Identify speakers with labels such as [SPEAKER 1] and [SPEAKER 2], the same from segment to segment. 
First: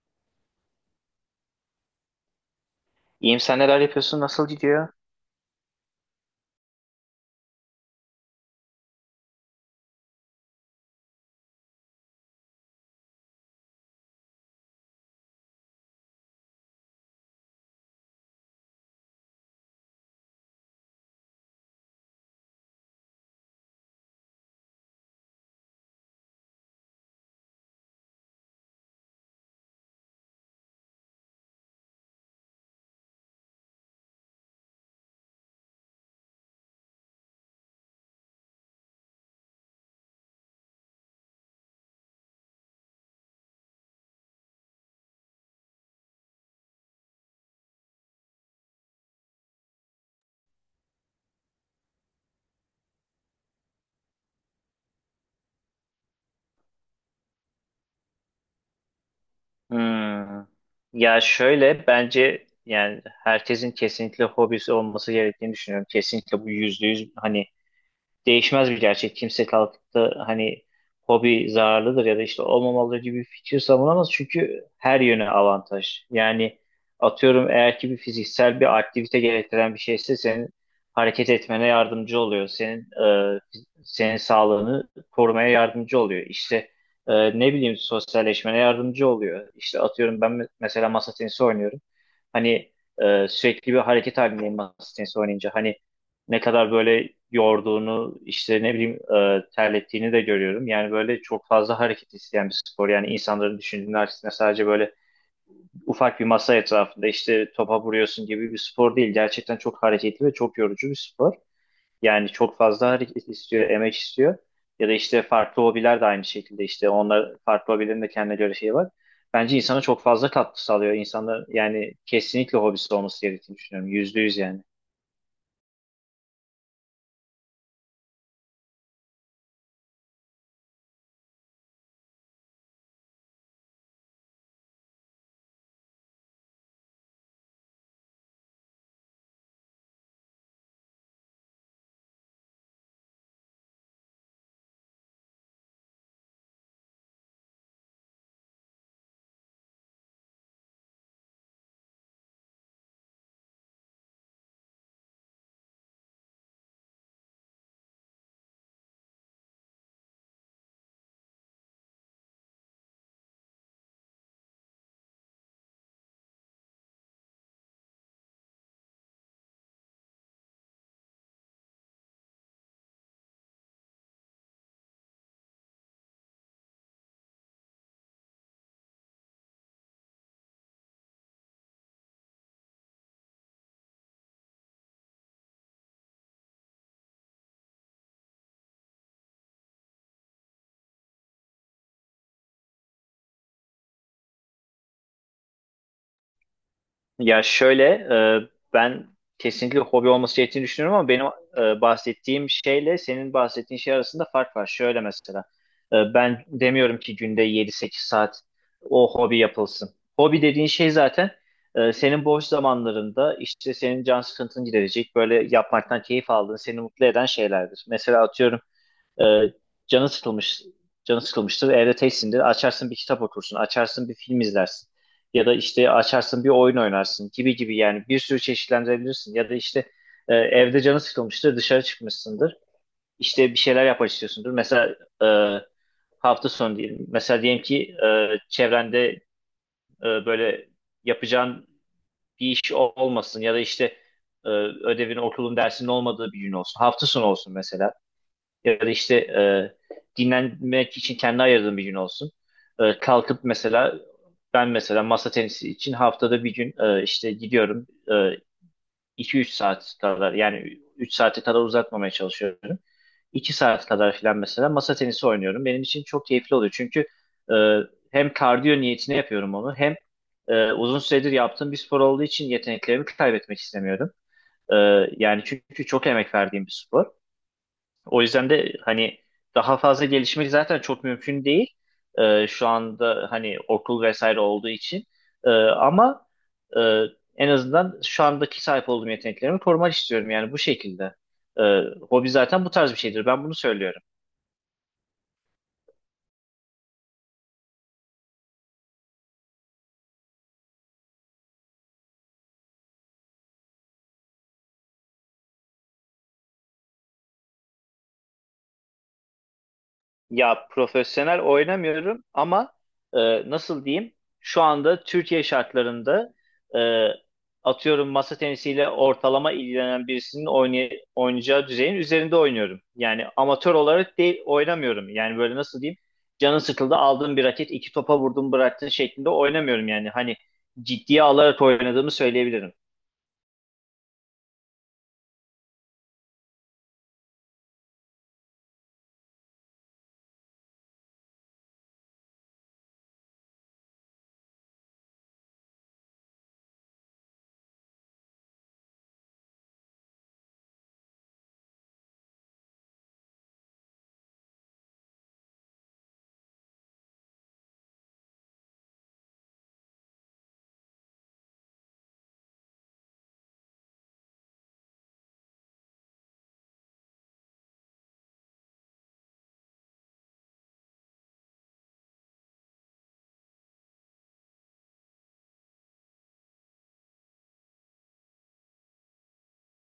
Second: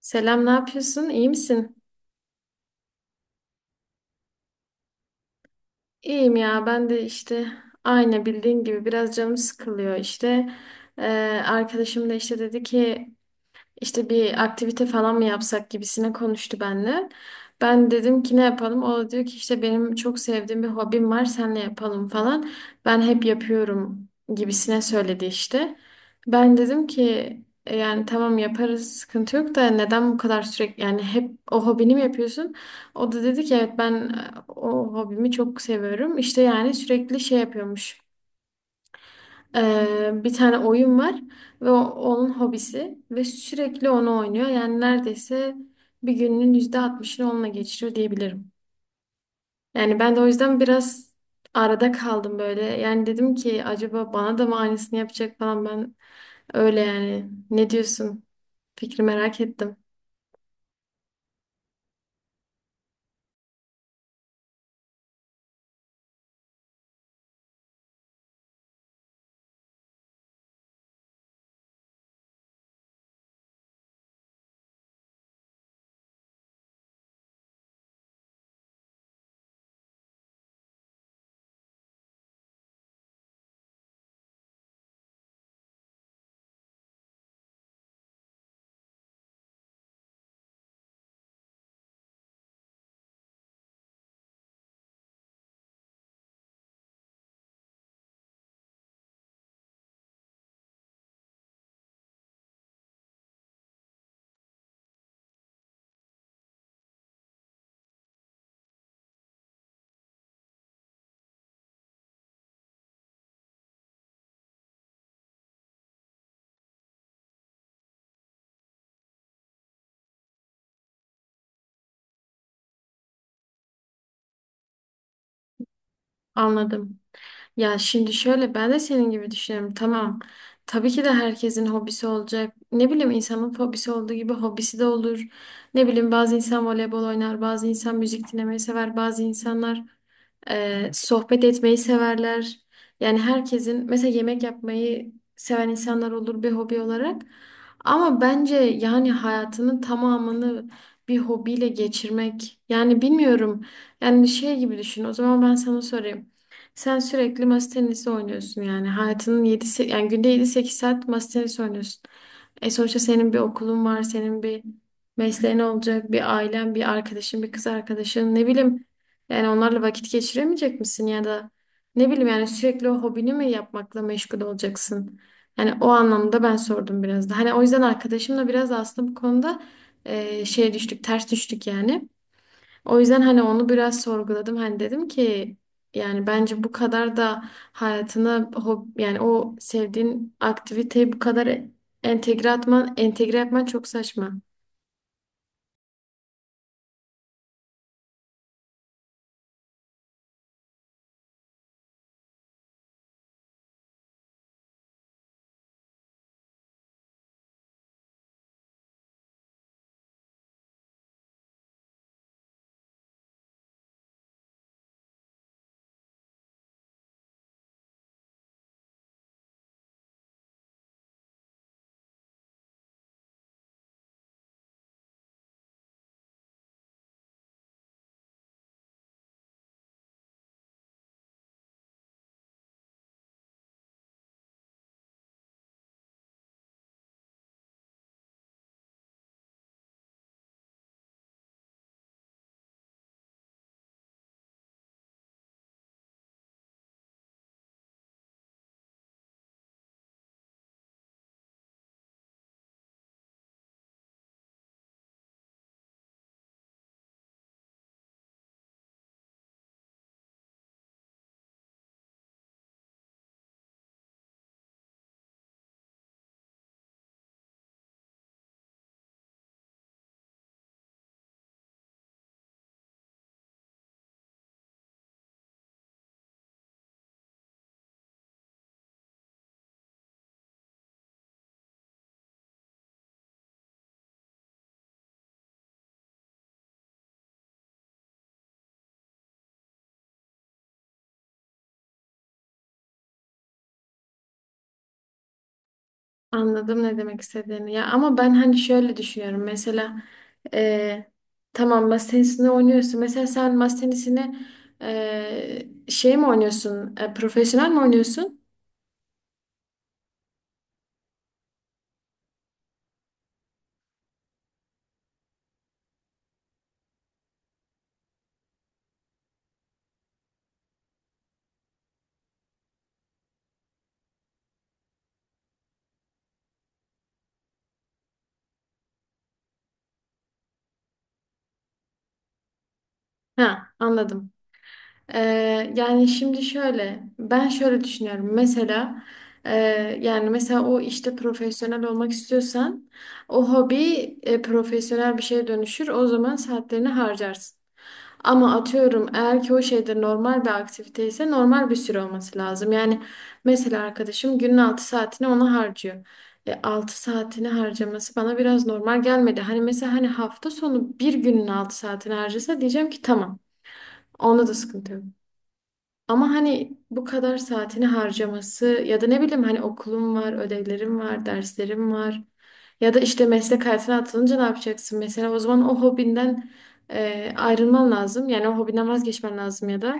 [SPEAKER 1] Selam, ne yapıyorsun? İyi misin?
[SPEAKER 2] İyiyim sen neler yapıyorsun? Nasıl gidiyor?
[SPEAKER 1] İyiyim ya, ben de işte aynı bildiğin gibi biraz canım sıkılıyor işte. Ee, Arkadaşım da işte dedi ki İşte bir aktivite falan mı yapsak gibisine konuştu benimle. Ben dedim ki ne yapalım? O da diyor ki işte benim çok sevdiğim bir hobim var, senle yapalım falan. Ben hep yapıyorum gibisine söyledi işte. Ben dedim ki " yani tamam yaparız, sıkıntı yok da neden bu kadar sürekli, yani hep o hobini mi yapıyorsun? O da dedi ki evet, ben o hobimi çok seviyorum. İşte yani sürekli şey yapıyormuş. Bir tane oyun var ve onun hobisi ve sürekli onu oynuyor. Yani neredeyse bir gününün %60'ını onunla geçiriyor diyebilirim. Yani ben de o yüzden biraz arada kaldım böyle. Yani dedim ki acaba bana da mı aynısını yapacak falan, ben öyle yani. Ne diyorsun? Fikri merak ettim.
[SPEAKER 2] Hmm. Ya şöyle bence yani herkesin kesinlikle hobisi olması gerektiğini düşünüyorum. Kesinlikle bu %100, hani değişmez bir gerçek. Kimse kalkıp da hani hobi zararlıdır ya da işte olmamalı gibi bir fikir savunamaz. Çünkü her yöne avantaj. Yani atıyorum eğer ki bir fiziksel bir aktivite gerektiren bir şeyse senin hareket etmene yardımcı oluyor. E, senin sağlığını korumaya yardımcı oluyor. İşte ne bileyim sosyalleşmene yardımcı oluyor. İşte atıyorum ben mesela masa tenisi oynuyorum. Hani sürekli bir hareket halindeyim masa tenisi oynayınca. Hani ne kadar böyle yorduğunu işte ne bileyim terlettiğini de görüyorum. Yani böyle çok fazla hareket isteyen bir spor. Yani insanların düşündüğünün aksine sadece böyle ufak bir masa etrafında işte topa vuruyorsun gibi bir spor değil. Gerçekten çok hareketli ve çok yorucu bir spor. Yani çok fazla hareket istiyor, emek istiyor. Ya da işte farklı hobiler de aynı şekilde işte onlar farklı hobilerin de kendine göre şeyi var. Bence insana çok fazla katkı sağlıyor. İnsanlar yani kesinlikle hobisi olması gerektiğini düşünüyorum. %100 yani.
[SPEAKER 1] Anladım. Ya şimdi şöyle, ben de senin gibi düşünüyorum. Tamam. Tabii ki de herkesin hobisi olacak. Ne bileyim, insanın hobisi olduğu gibi hobisi de olur. Ne bileyim, bazı insan voleybol oynar, bazı insan müzik dinlemeyi sever, bazı insanlar sohbet etmeyi severler. Yani herkesin mesela yemek yapmayı seven insanlar olur bir hobi olarak. Ama bence yani hayatının tamamını bir hobiyle geçirmek, yani bilmiyorum. Yani şey gibi düşün. O zaman ben sana sorayım. Sen sürekli masa tenisi oynuyorsun yani. Hayatının 7 yani günde yedi sekiz saat masa tenisi oynuyorsun. E sonuçta senin bir okulun var, senin bir mesleğin olacak, bir ailen, bir arkadaşın, bir kız arkadaşın, ne bileyim. Yani onlarla vakit geçiremeyecek misin ya da ne bileyim, yani sürekli o hobini mi yapmakla meşgul olacaksın? Yani o anlamda ben sordum biraz da. Hani o yüzden arkadaşımla biraz da aslında bu konuda şey düştük, ters düştük yani. O yüzden hani onu biraz sorguladım. Hani dedim ki yani bence bu kadar da hayatına hob yani o sevdiğin aktiviteyi bu kadar entegre atman, entegre yapman çok saçma.
[SPEAKER 2] Ya şöyle ben kesinlikle hobi olması gerektiğini düşünüyorum ama benim bahsettiğim şeyle senin bahsettiğin şey arasında fark var. Şöyle mesela ben demiyorum ki günde 7-8 saat o hobi yapılsın. Hobi dediğin şey zaten senin boş zamanlarında işte senin can sıkıntını giderecek böyle yapmaktan keyif aldığın seni mutlu eden şeylerdir. Mesela atıyorum ee, canı sıkılmış, canı sıkılmıştır. Evde teksindir. Açarsın bir kitap okursun. Açarsın bir film izlersin. Ya da işte açarsın bir oyun oynarsın gibi gibi yani bir sürü çeşitlendirebilirsin. Ya da işte evde canı sıkılmıştır. Dışarı çıkmışsındır. İşte bir şeyler yapmak istiyorsundur. Mesela e, hafta sonu diyelim. Mesela diyelim ki çevrende böyle yapacağın bir iş olmasın ya da işte e, ödevin, okulun, dersinin olmadığı bir gün olsun. Hafta sonu olsun mesela ya da işte dinlenmek için kendi ayırdığım bir gün olsun. Kalkıp mesela ben mesela masa tenisi için haftada bir gün işte gidiyorum 2-3 saat kadar yani 3 saate kadar uzatmamaya çalışıyorum. 2 saat kadar filan mesela masa tenisi oynuyorum. Benim için çok keyifli oluyor çünkü e, hem kardiyo niyetine yapıyorum onu hem uzun süredir yaptığım bir spor olduğu için yeteneklerimi kaybetmek istemiyorum. E, Yani çünkü çok emek verdiğim bir spor. O yüzden de hani daha fazla gelişmek zaten çok mümkün değil. Şu anda hani okul vesaire olduğu için. Ama e, en azından şu andaki sahip olduğum yeteneklerimi korumak istiyorum yani bu şekilde. Ee, Hobi zaten bu tarz bir şeydir. Ben bunu söylüyorum.
[SPEAKER 1] Anladım ne demek istediğini. Ya ama ben hani şöyle düşünüyorum. Mesela e, tamam, masa tenisini oynuyorsun. Mesela sen masa tenisini şey mi oynuyorsun? E, profesyonel mi oynuyorsun?
[SPEAKER 2] Ya profesyonel oynamıyorum ama nasıl diyeyim? Şu anda Türkiye şartlarında e, atıyorum masa tenisiyle ortalama ilgilenen birisinin oynayacağı düzeyin üzerinde oynuyorum. Yani amatör olarak değil oynamıyorum. Yani böyle nasıl diyeyim? Canın sıkıldı aldın bir raket iki topa vurdun bıraktın şeklinde oynamıyorum yani. Hani ciddiye alarak oynadığımı söyleyebilirim.
[SPEAKER 1] Ha, anladım. Yani şimdi şöyle, ben şöyle düşünüyorum. Mesela e, yani mesela o işte profesyonel olmak istiyorsan o hobi profesyonel bir şeye dönüşür. O zaman saatlerini harcarsın. Ama atıyorum, eğer ki o şeyde normal bir aktivite ise normal bir süre olması lazım. Yani mesela arkadaşım günün 6 saatini ona harcıyor. E, 6 saatini harcaması bana biraz normal gelmedi. Hani mesela hani hafta sonu bir günün 6 saatini harcasa diyeceğim ki tamam. Onda da sıkıntı yok. Ama hani bu kadar saatini harcaması ya da ne bileyim, hani okulum var, ödevlerim var, derslerim var. Ya da işte meslek hayatına atılınca ne yapacaksın? Mesela o zaman o hobinden ayrılman lazım. Yani o hobinden vazgeçmen lazım ya da.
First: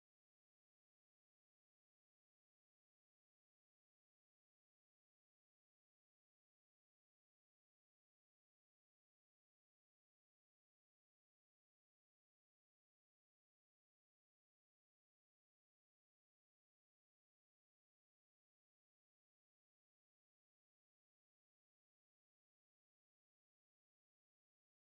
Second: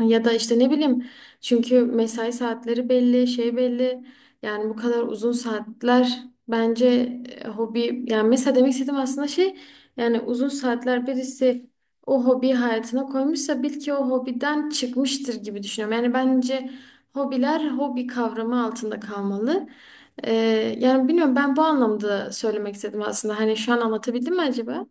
[SPEAKER 1] Ya da işte ne bileyim, çünkü mesai saatleri belli, şey belli. Yani bu kadar uzun saatler bence hobi yani mesela demek istediğim aslında şey, yani uzun saatler birisi o hobi hayatına koymuşsa bil ki o hobiden çıkmıştır gibi düşünüyorum. Yani bence hobiler hobi kavramı altında kalmalı. Ee, Yani bilmiyorum, ben bu anlamda söylemek istedim aslında. Hani şu an anlatabildim mi acaba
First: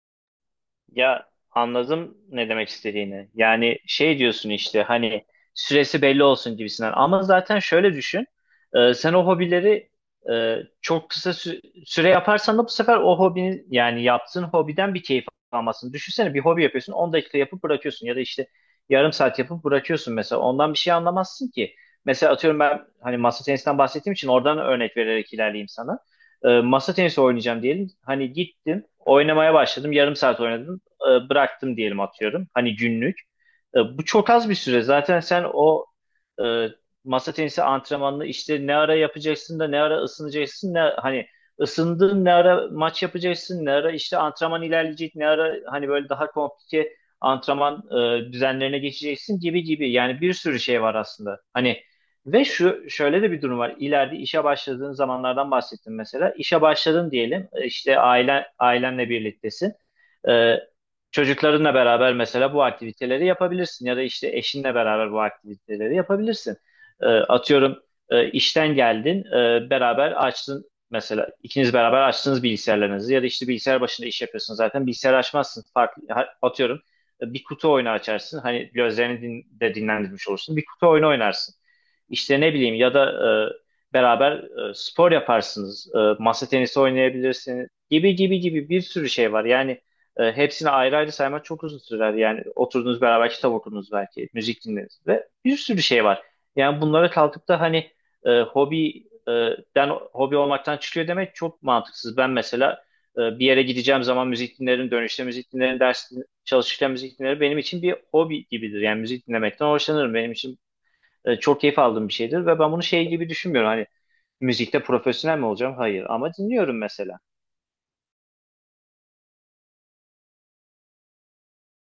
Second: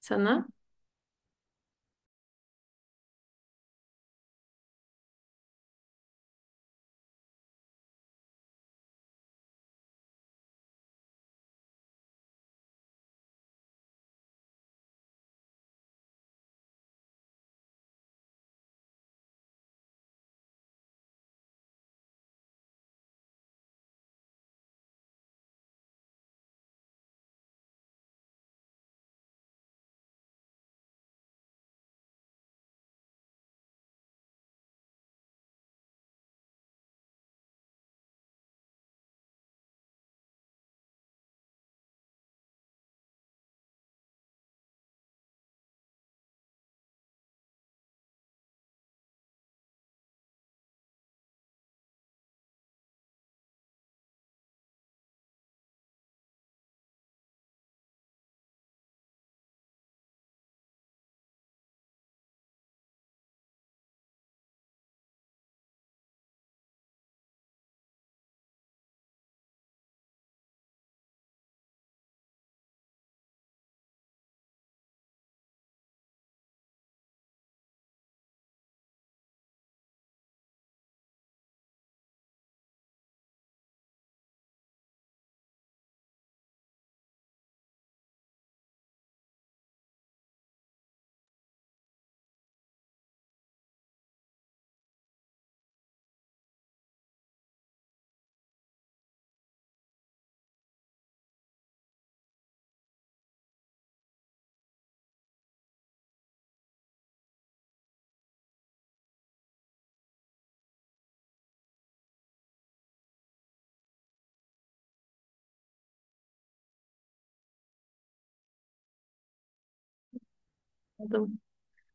[SPEAKER 1] sana?
[SPEAKER 2] Ya anladım ne demek istediğini. Yani şey diyorsun işte hani süresi belli olsun gibisinden. Ama zaten şöyle düşün. Sen o hobileri e, çok kısa süre yaparsan da bu sefer o hobinin yani yaptığın hobiden bir keyif almasın. Düşünsene bir hobi yapıyorsun 10 dakika yapıp bırakıyorsun ya da işte yarım saat yapıp bırakıyorsun mesela. Ondan bir şey anlamazsın ki. Mesela atıyorum ben hani masa tenisinden bahsettiğim için oradan örnek vererek ilerleyeyim sana. Masa tenisi oynayacağım diyelim. Hani gittim, oynamaya başladım. Yarım saat oynadım bıraktım diyelim atıyorum. Hani günlük. Bu çok az bir süre. Zaten sen o e, masa tenisi antrenmanını işte ne ara yapacaksın da ne ara ısınacaksın ne hani ısındın ne ara maç yapacaksın ne ara işte antrenman ilerleyecek ne ara hani böyle daha komplike antrenman düzenlerine geçeceksin gibi gibi. Yani bir sürü şey var aslında. Hani ve şu şöyle de bir durum var. İleride işe başladığın zamanlardan bahsettim mesela. İşe başladın diyelim. İşte ailenle birliktesin. Ee, Çocuklarınla beraber mesela bu aktiviteleri yapabilirsin ya da işte eşinle beraber bu aktiviteleri yapabilirsin. Atıyorum işten geldin, beraber açtın mesela ikiniz beraber açtınız bilgisayarlarınızı ya da işte bilgisayar başında iş yapıyorsun zaten bilgisayar açmazsın farklı atıyorum bir kutu oyunu açarsın hani gözlerini de dinlendirmiş olursun bir kutu oyunu oynarsın. İşte ne bileyim ya da beraber spor yaparsınız, masa tenisi oynayabilirsiniz gibi gibi gibi bir sürü şey var yani. Hepsini ayrı ayrı saymak çok uzun sürer. Yani oturdunuz beraber kitap okudunuz belki, müzik dinlediniz ve bir sürü şey var. Yani bunlara kalkıp da hani e, hobi e, den hobi olmaktan çıkıyor demek çok mantıksız. Ben mesela bir yere gideceğim zaman müzik dinlerim, dönüşte müzik dinlerim, çalışırken müzik dinlerim. Benim için bir hobi gibidir. Yani müzik dinlemekten hoşlanırım. Benim için çok keyif aldığım bir şeydir ve ben bunu şey gibi düşünmüyorum. Hani müzikte profesyonel mi olacağım? Hayır. Ama dinliyorum mesela.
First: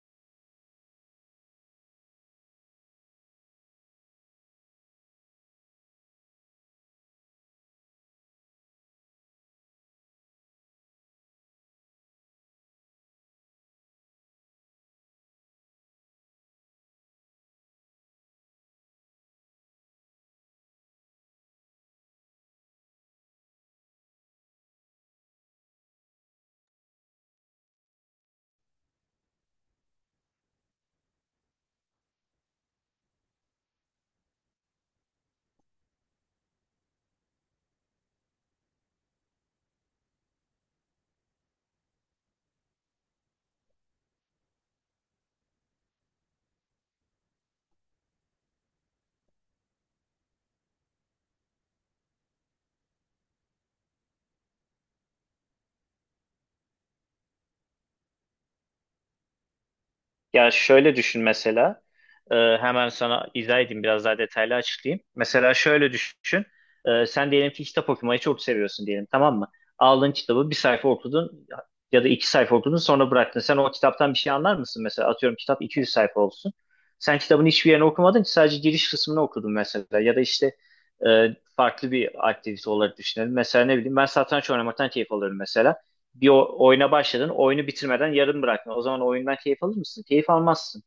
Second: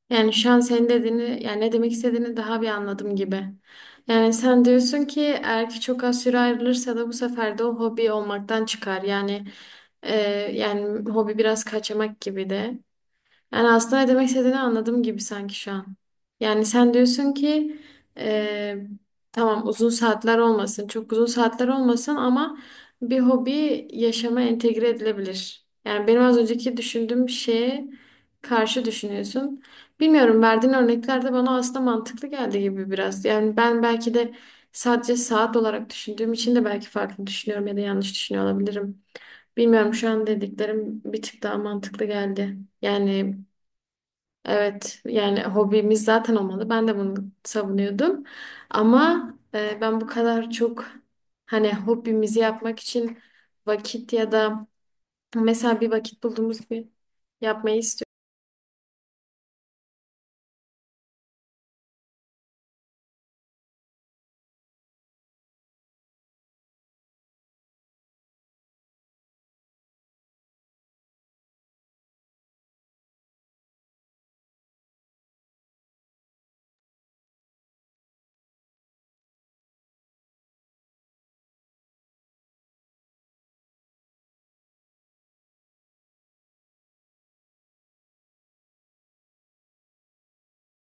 [SPEAKER 1] Yani şu an senin dediğini, yani ne demek istediğini daha bir anladım gibi. Yani sen diyorsun ki eğer ki çok az süre ayrılırsa da bu sefer de o hobi olmaktan çıkar. Yani e, yani hobi biraz kaçamak gibi de. Yani aslında ne demek istediğini anladım gibi sanki şu an. Yani sen diyorsun ki e, tamam uzun saatler olmasın, çok uzun saatler olmasın ama bir hobi yaşama entegre edilebilir. Yani benim az önceki düşündüğüm şeye karşı düşünüyorsun. Bilmiyorum, verdiğin örnekler de bana aslında mantıklı geldi gibi biraz. Yani ben belki de sadece saat olarak düşündüğüm için de belki farklı düşünüyorum ya da yanlış düşünüyor olabilirim. Bilmiyorum, şu an dediklerim bir tık daha mantıklı geldi. Yani evet, yani hobimiz zaten olmalı. Ben de bunu savunuyordum. Ama ben bu kadar çok hani hobimizi yapmak için vakit ya da mesela bir vakit bulduğumuz gibi yapmayı istiyorum.
[SPEAKER 2] Ya şöyle düşün mesela. Hemen sana izah edeyim biraz daha detaylı açıklayayım. Mesela şöyle düşün. Sen diyelim ki kitap okumayı çok seviyorsun diyelim, tamam mı? Aldın kitabı bir sayfa okudun ya da 2 sayfa okudun sonra bıraktın. Sen o kitaptan bir şey anlar mısın mesela? Atıyorum kitap 200 sayfa olsun. Sen kitabın hiçbir yerini okumadın ki sadece giriş kısmını okudun mesela. Ya da işte e, farklı bir aktivite olarak düşünelim. Mesela ne bileyim ben satranç oynamaktan keyif alıyorum mesela bir oyuna başladın, oyunu bitirmeden yarım bırakma. O zaman oyundan keyif alır mısın? Keyif almazsın.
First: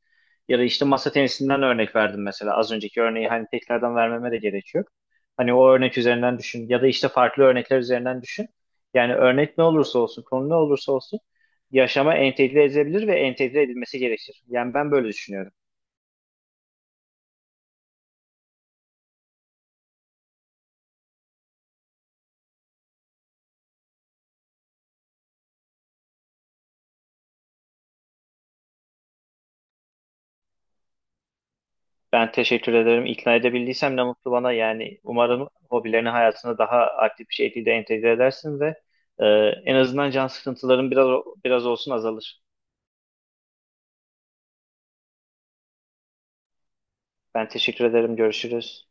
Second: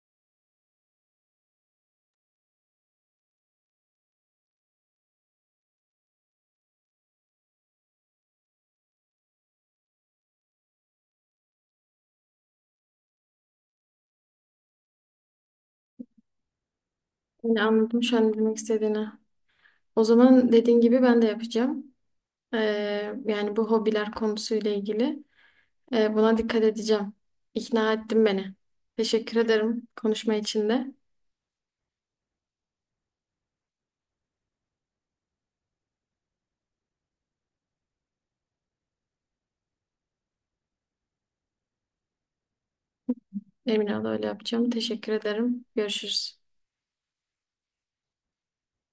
[SPEAKER 2] Ya da işte masa tenisinden örnek verdim mesela. Az önceki örneği hani tekrardan vermeme de gerek yok. Hani o örnek üzerinden düşün ya da işte farklı örnekler üzerinden düşün. Yani örnek ne olursa olsun, konu ne olursa olsun yaşama entegre edilebilir ve entegre edilmesi gerekir. Yani ben böyle düşünüyorum.
[SPEAKER 1] Yani anladım şu an ne demek istediğini. O zaman dediğin gibi ben de yapacağım. E, Yani bu hobiler konusuyla ilgili, e, buna dikkat edeceğim. İkna ettin beni. Teşekkür ederim konuşma için de.
[SPEAKER 2] Ben teşekkür ederim. İkna edebildiysem ne mutlu bana. Yani umarım hobilerini hayatına daha aktif bir şekilde entegre edersin ve e, en azından can sıkıntıların biraz biraz olsun azalır.
[SPEAKER 1] Emin ol öyle yapacağım. Teşekkür ederim. Görüşürüz.
[SPEAKER 2] Ben teşekkür ederim. Görüşürüz.